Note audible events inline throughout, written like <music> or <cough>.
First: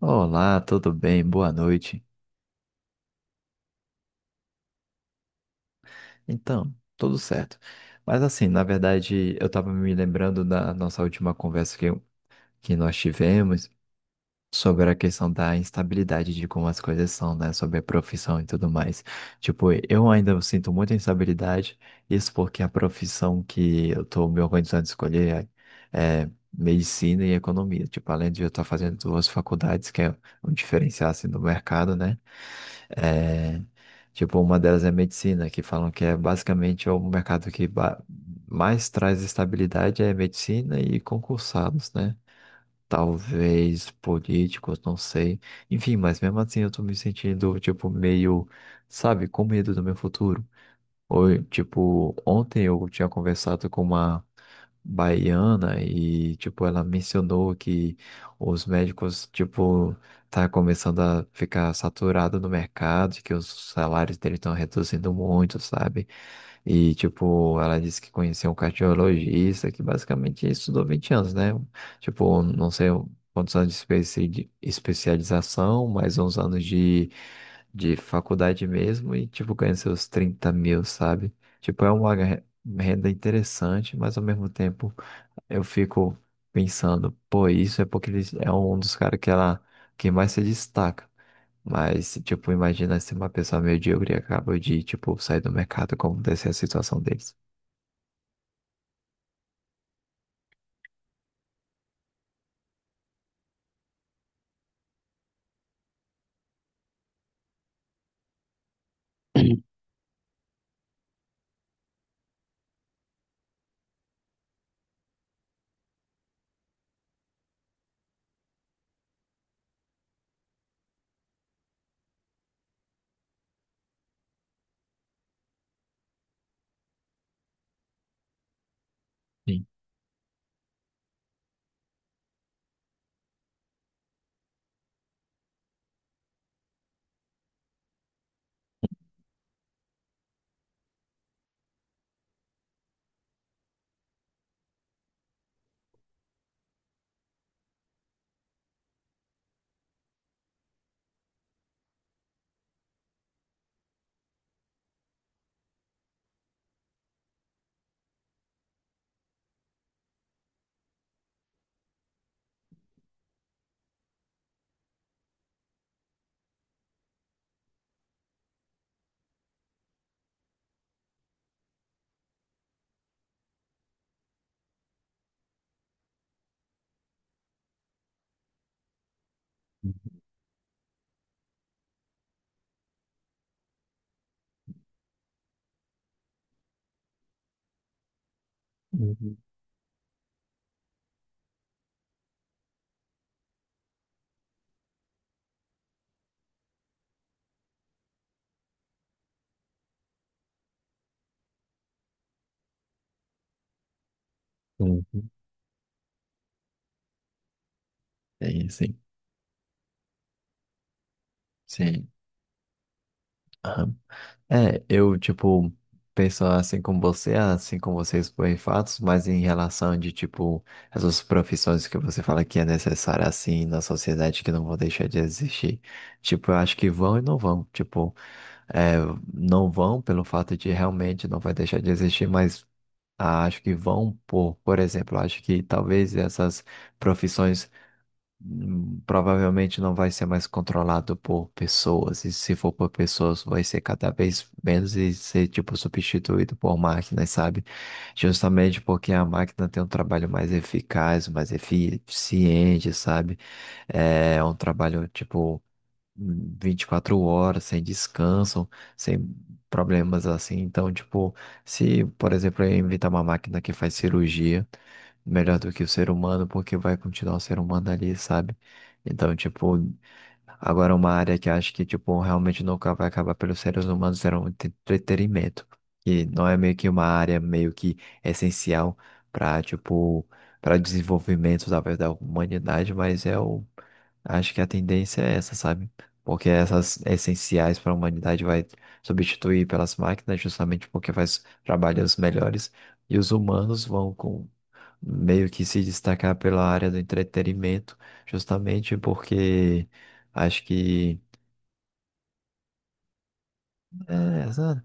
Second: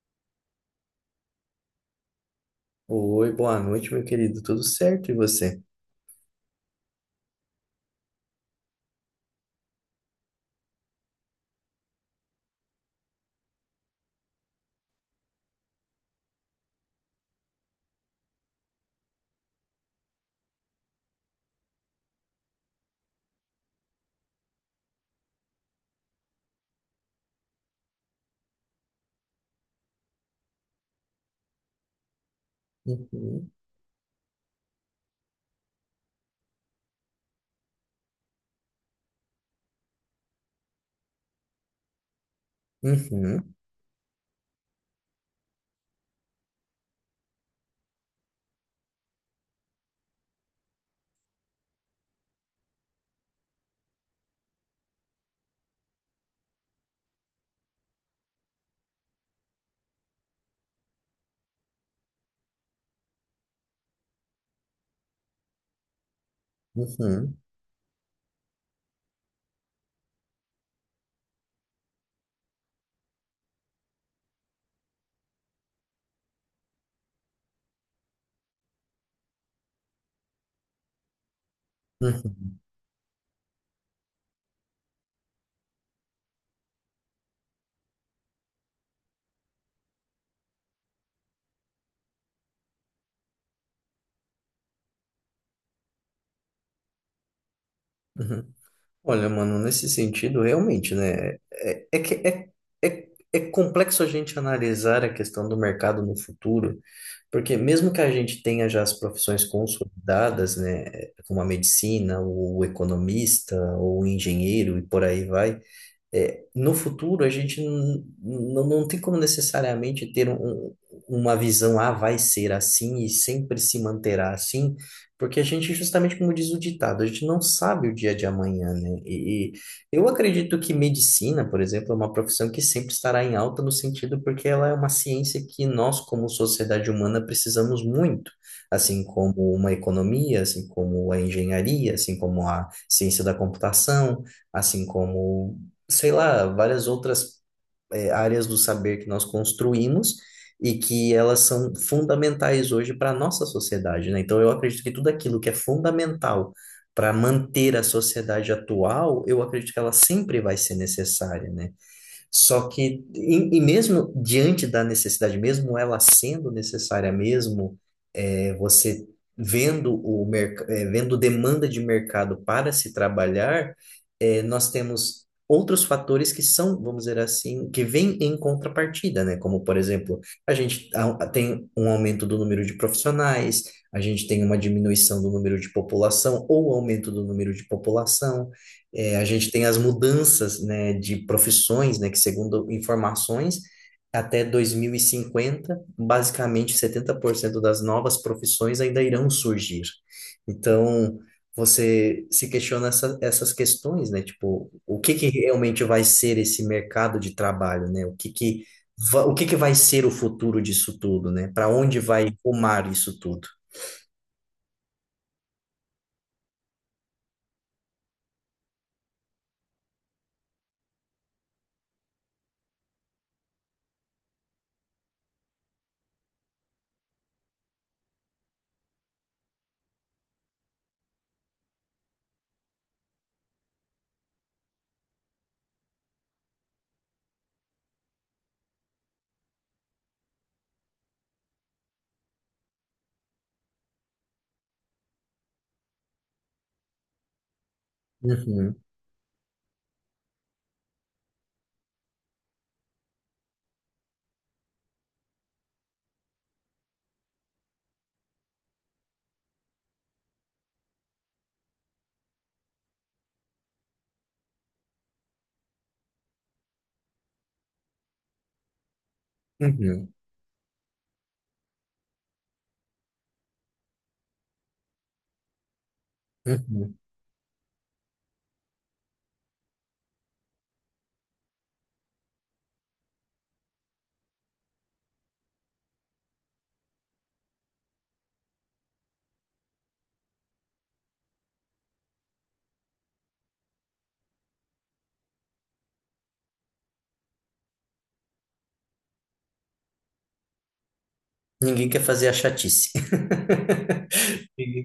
Olá, tudo bem? Boa noite. Oi, boa noite, meu querido. Tudo certo, e você? Então, tudo certo. Mas assim, na verdade, eu estava me lembrando da nossa última conversa que nós tivemos sobre a questão da instabilidade de como as coisas são, né? Sobre a profissão e tudo mais. Tipo, eu ainda sinto muita instabilidade, isso porque a profissão que eu estou me organizando a escolher é medicina e economia. Tipo, além de eu estar fazendo duas faculdades, que é um diferencial assim, do mercado, né? Uhum, É. Tipo, uma delas é medicina, que falam que é basicamente é o mercado mais traz estabilidade é medicina e concursados, né? uhum, Talvez políticos, não sei. Enfim, mas mesmo assim eu tô me sentindo, tipo, meio, sabe, com medo do meu futuro. Oi, tipo, ontem eu tinha conversado com uma baiana e, tipo, ela mencionou que os médicos, tipo, tá começando a ficar saturado no mercado, e que os salários dele estão reduzindo muito, sabe? E, uhum, tipo, ela disse que conheceu um cardiologista que basicamente estudou 20 anos, né? Tipo, não sei quantos anos de de especialização, mais uns anos de faculdade mesmo e, tipo, ganha seus 30 mil, sabe? Tipo, é uma uhum, renda interessante, mas ao mesmo tempo eu fico pensando, pô, isso é porque ele é um dos caras que ela que mais se destaca. Mas, tipo, imagina se uma pessoa medíocre acaba de, tipo, sair do mercado, como deve ser a situação deles. uhum. Olha, mano, nesse sentido, realmente, né? É, é complexo a gente analisar a questão do mercado no futuro, porque mesmo que a gente tenha já as profissões consolidadas, né? Como a medicina, o economista, ou o engenheiro e por aí vai. É, no futuro, a gente não tem como necessariamente ter um, uma visão, ah, vai ser assim e sempre se manterá assim, porque a gente, justamente como diz o ditado, a gente não sabe o dia de amanhã, né? E Sim. eu acredito que medicina, por exemplo, é uma profissão que sempre estará em alta no sentido porque ela é uma ciência que nós, como sociedade humana, precisamos muito, assim como uma economia, assim como a engenharia, assim como a ciência da computação, assim como, sei lá, várias outras áreas do saber que nós construímos e que elas são fundamentais hoje para a nossa sociedade, né? Então, eu acredito que tudo aquilo que é fundamental para manter a sociedade atual, eu acredito que ela sempre vai ser necessária, né? Só que, e mesmo diante da necessidade, mesmo ela sendo necessária mesmo, é, você vendo demanda de mercado para se trabalhar, é, nós temos outros fatores que são, vamos dizer assim, que vêm em contrapartida, né? Como, por exemplo, a gente tem um aumento do número de profissionais, a gente tem uma diminuição do número de população ou aumento do número de população. É, a Uhum. gente tem as mudanças, né, de profissões, né, que segundo informações, até 2050, basicamente 70% das novas profissões ainda irão surgir. Então, você se questiona essa, essas questões, né? Tipo, o que que Uhum. realmente vai ser esse mercado de trabalho, né? O que que, Sim, sim. O que que vai ser o futuro disso tudo, né? Para onde Sim. vai rumar isso tudo? Aham. É, eu, tipo, penso assim como você, assim como vocês por fatos, mas em relação de, tipo, essas profissões que você fala que é necessária, assim, na sociedade, que não vão deixar de existir. Tipo, eu acho que vão e não vão. Tipo, é, não vão pelo fato de realmente não vai deixar de existir, mas ah, acho que vão por exemplo, acho que talvez essas profissões provavelmente não vai ser mais controlado por pessoas, e se for por pessoas, vai ser cada vez menos e ser, tipo, substituído por máquinas, sabe? Uhum, Justamente porque a máquina tem um trabalho mais eficaz, mais eficiente, sabe? É um trabalho, tipo, 24 horas, sem descanso, sem problemas assim. Então, tipo, se, por exemplo, eu inventar uma máquina que faz cirurgia, melhor do que o ser humano, porque vai continuar o ser humano ali, sabe? Então, tipo, uhum, agora uma área que acho que, tipo, realmente nunca vai acabar pelos seres humanos era o entretenimento, que não é meio que uhum. uma área meio que essencial para, tipo, para desenvolvimento, talvez, da humanidade, mas é o acho que a tendência é essa, sabe? Porque essas essenciais para a humanidade vai substituir pelas máquinas, justamente porque faz trabalhos melhores, e os humanos vão meio que se destacar pela área do entretenimento, justamente porque acho que. Ninguém quer fazer a chatice. <laughs> <laughs> É, sabe?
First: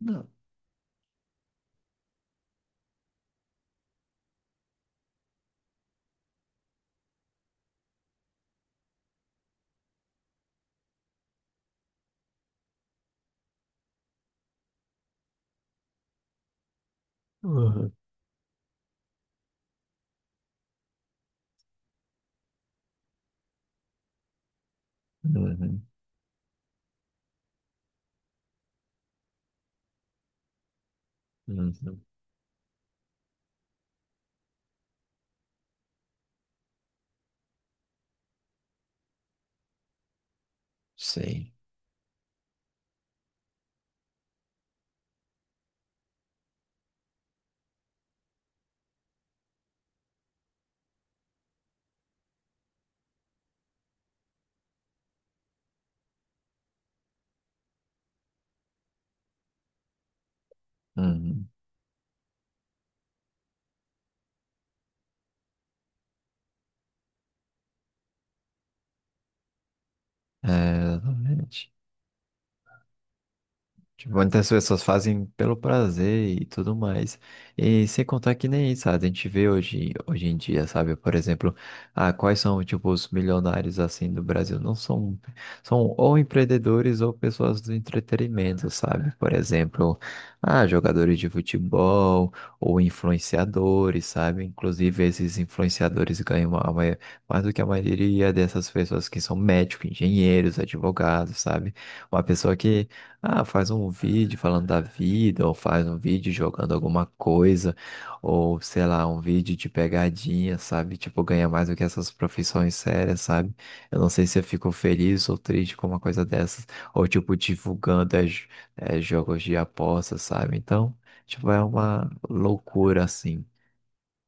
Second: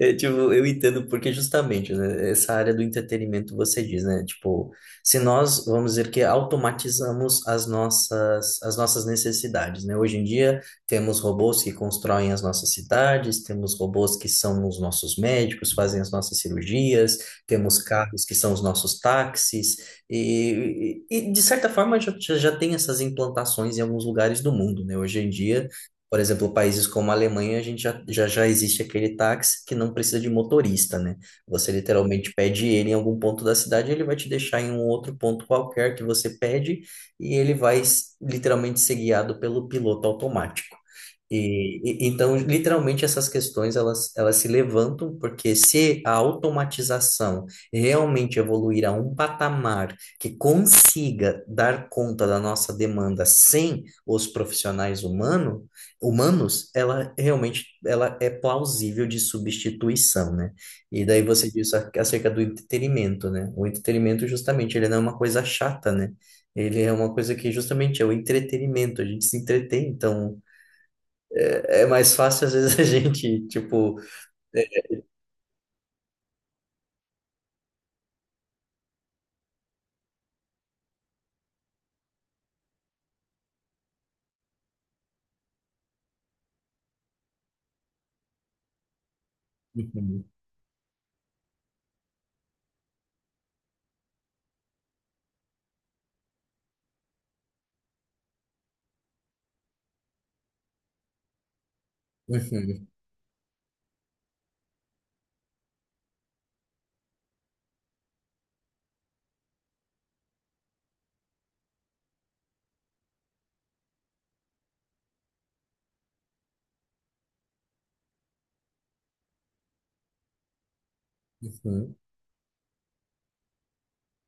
É, tipo, eu entendo porque justamente, né, essa área do entretenimento você diz, né? Tipo, se nós, vamos dizer que automatizamos as nossas necessidades, né? Hoje em dia temos robôs que constroem as nossas cidades, temos robôs que são os nossos médicos, fazem as nossas cirurgias, temos Uhum. carros que são os nossos táxis e, de certa forma já, já tem essas implantações em alguns lugares do mundo, né? Hoje em dia, Uhum. por exemplo, países como a Alemanha, a gente já, já, já existe aquele táxi que não precisa de motorista, né? Você Uhum. literalmente pede ele em algum ponto da cidade, ele vai te deixar em um outro ponto qualquer que você pede e ele vai literalmente ser guiado pelo piloto automático. Sei. E, então, literalmente, essas questões elas, elas se levantam, porque se a automatização realmente evoluir a um patamar que consiga dar conta da nossa demanda sem os profissionais humanos, ela realmente ela é plausível de substituição, né? E daí Uhum. você disse acerca do entretenimento, né? O entretenimento, justamente, ele não é uma coisa chata, né? Ele é uma coisa que justamente é o entretenimento, a gente se entretém, então. É, exatamente. É mais fácil, às vezes, <laughs> a gente, tipo. Tipo, muitas pessoas fazem pelo prazer e tudo mais. E sem contar que nem isso, sabe? A gente vê hoje, hoje em dia, sabe? Por exemplo, ah, quais são, tipo, os milionários, assim, do Brasil? Não são... São ou empreendedores ou pessoas do entretenimento, sabe? Por exemplo, Uhum, ah, jogadores de futebol ou influenciadores, sabe? Inclusive, esses influenciadores ganham a mais do que a maioria dessas pessoas que são médicos, engenheiros, advogados, sabe? Uma pessoa que uhum, ah, faz um vídeo falando da vida, ou faz um vídeo jogando alguma coisa, ou sei lá, um vídeo de pegadinha, sabe? Tipo, ganha mais do que essas profissões sérias, sabe? Eu não sei se eu fico feliz ou triste com uma coisa dessas, ou tipo, divulgando jogos de aposta, sabe? Então, tipo, é uhum. uma loucura assim,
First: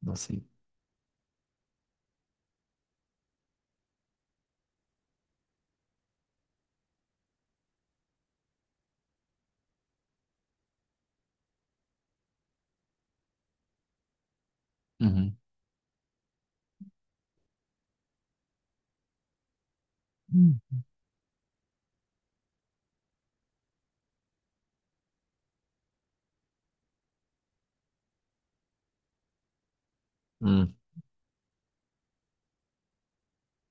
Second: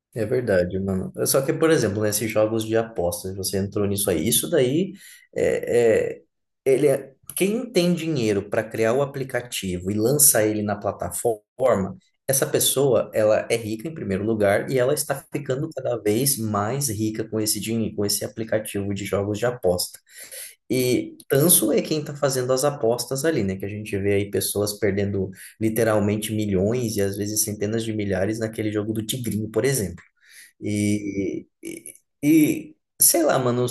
não É sei. verdade, mano. Só que, por exemplo, nesses jogos de apostas, você entrou nisso aí. Isso daí é, quem tem dinheiro para criar o aplicativo e lançar ele na plataforma, essa pessoa, ela é rica em primeiro lugar e ela está Uhum. ficando cada vez mais rica com esse dinheiro, com esse aplicativo de jogos de aposta. Hum. E tanso é quem está fazendo as apostas ali, né? Que a gente vê aí pessoas perdendo literalmente milhões e às vezes centenas de milhares naquele jogo do Tigrinho, por exemplo. Hum, E, e, sei lá, mano,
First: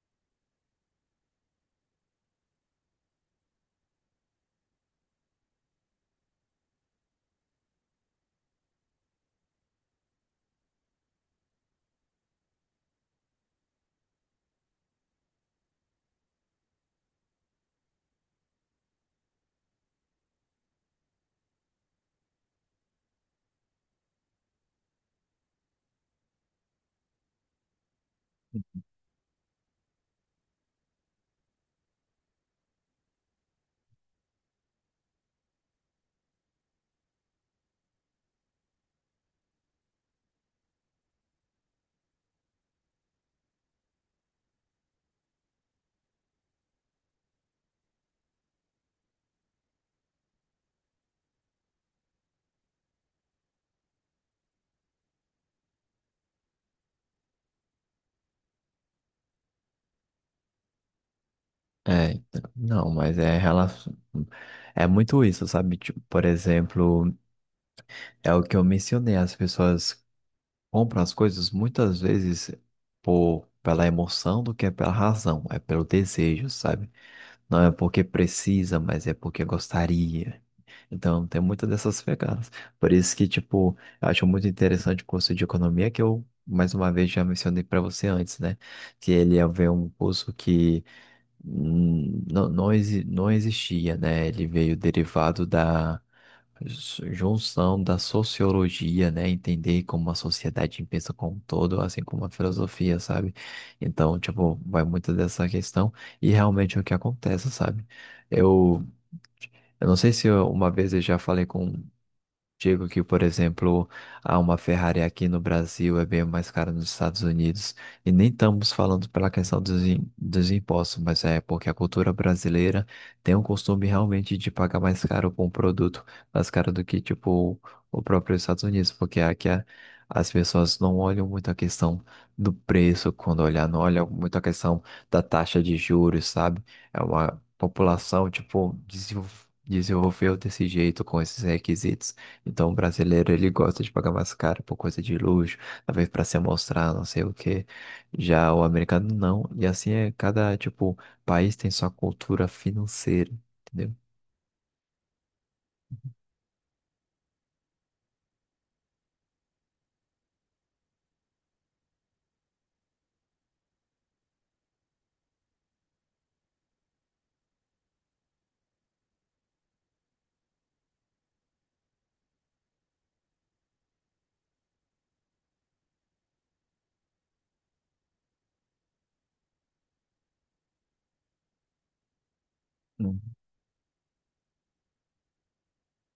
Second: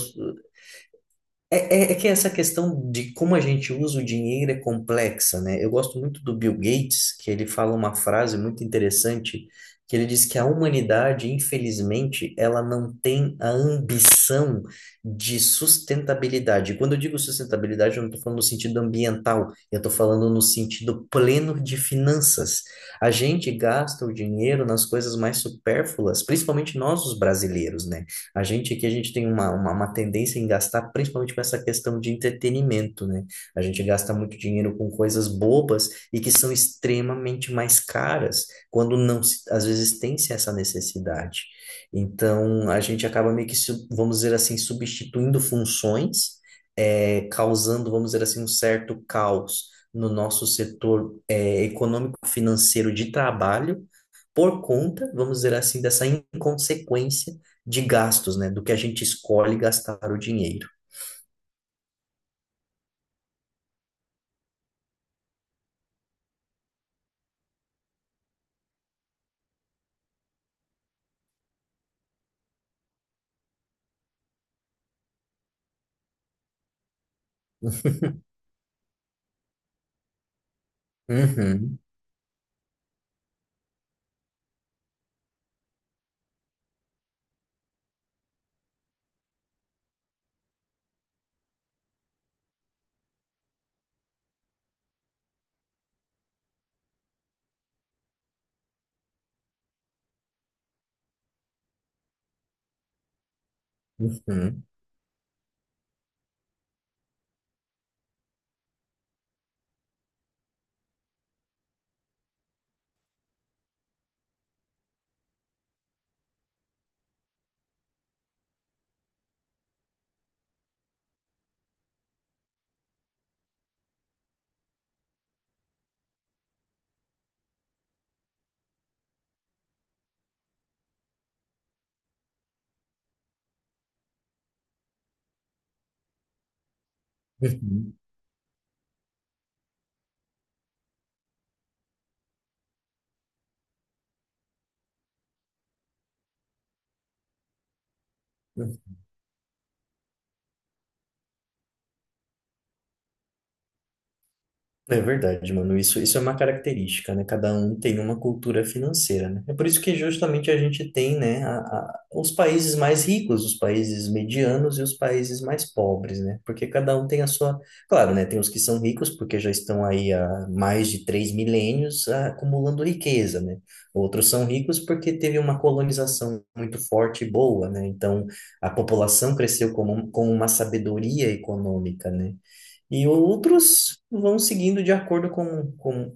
é, é que essa questão de como a gente usa o dinheiro é complexa, né? Eu gosto muito do Bill Gates, que ele fala uma frase muito interessante, que ele diz que a humanidade, infelizmente, ela não tem a ambição de sustentabilidade. E quando eu digo sustentabilidade, eu não estou falando no sentido ambiental, eu estou falando no sentido pleno de finanças. A gente gasta o dinheiro nas coisas mais supérfluas, principalmente nós, os brasileiros, né? A gente aqui, a gente tem uma tendência em gastar, principalmente com essa questão de entretenimento, né? A gente gasta muito dinheiro com coisas bobas e que são extremamente mais caras, quando não, às vezes, tem-se essa necessidade. Então, a gente acaba meio que, vamos dizer assim, substituindo funções, causando, vamos dizer assim, um certo caos no nosso setor, econômico-financeiro de trabalho, por conta, vamos dizer assim, dessa inconsequência de gastos, né? Do que a gente escolhe gastar o dinheiro. é, então, não, mas é relação. É muito isso, sabe? Tipo, por exemplo. É o que eu mencionei, as pessoas compram as coisas muitas vezes por, pela emoção do que é pela razão, é pelo desejo, sabe? Não é porque precisa, mas é porque gostaria. Então tem muitas Uhum, dessas pegadas. Por isso que, tipo, eu acho muito interessante o curso de economia que eu, mais uma vez, já mencionei para você antes, né? Que ele é um curso que não, não, não existia, né? Ele veio derivado da junção da sociologia, né? Entender como a sociedade pensa como um todo, assim como a filosofia, sabe? Então, tipo, uhum, vai muito dessa questão e realmente é o que acontece, sabe? Eu, eu não sei se uma vez eu já falei com digo que, por exemplo, há uma Ferrari aqui no Brasil é bem mais cara nos Estados Unidos. E nem estamos falando pela questão dos, dos impostos, mas é porque a cultura brasileira tem um costume realmente de pagar mais caro por um produto, mais caro do que, tipo, o próprio Estados Unidos, porque aqui as pessoas não olham muito a questão do preço quando olhar, não olham muito a questão da taxa de juros, sabe? É uma uhum, população, tipo, desenvolveu desse jeito com esses requisitos. Então, o brasileiro, ele gosta de pagar mais caro por coisa de luxo, talvez para se mostrar, não sei o quê. Já o uhum. americano não. E assim é, cada, tipo, país tem sua cultura financeira, entendeu? É verdade, mano. Isso é uma característica, né? Cada um tem uma cultura financeira, né? É por isso que justamente a gente tem, né, os países mais ricos, os países medianos e os países mais pobres, né? Porque cada um tem a sua... Claro, né? Tem os que são ricos porque já estão aí há mais de três milênios, ah, acumulando riqueza, né? Outros são ricos porque teve uma colonização muito forte e boa, né? Então, a população cresceu com, com uma sabedoria econômica, né? E Uhum, outros vão seguindo de acordo com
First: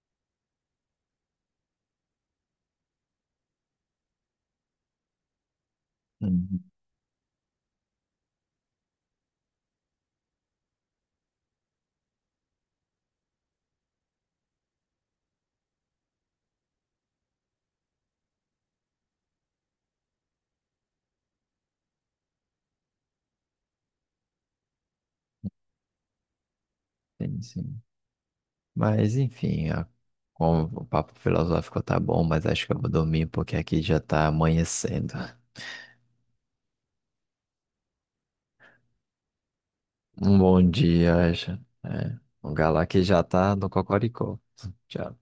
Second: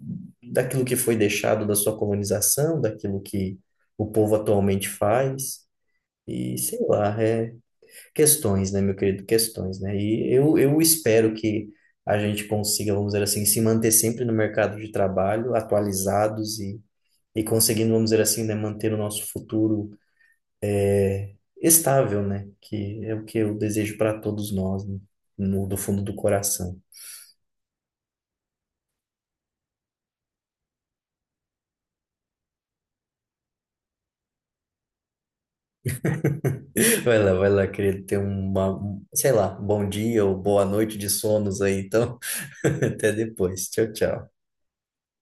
daquilo que foi deixado da sua colonização, daquilo que o povo atualmente faz. E uhum. sei lá, é questões, né, meu querido? Questões, né? E eu espero que a gente consiga, vamos dizer assim, se manter sempre no mercado de trabalho, atualizados e conseguindo, vamos dizer assim, né, manter o nosso futuro estável, né? Que é o que eu desejo para todos nós, né? No, do fundo do coração. Sim, sim. Mas, enfim, o papo filosófico tá bom, mas acho que eu vou dormir porque aqui já tá amanhecendo. <laughs> Vai lá, querido, ter uma, um, sei lá, bom dia ou Um bom boa noite de dia, acha? sonos aí, É, então, o <laughs> galá que até já tá no depois. Tchau, cocoricó. tchau. Tchau.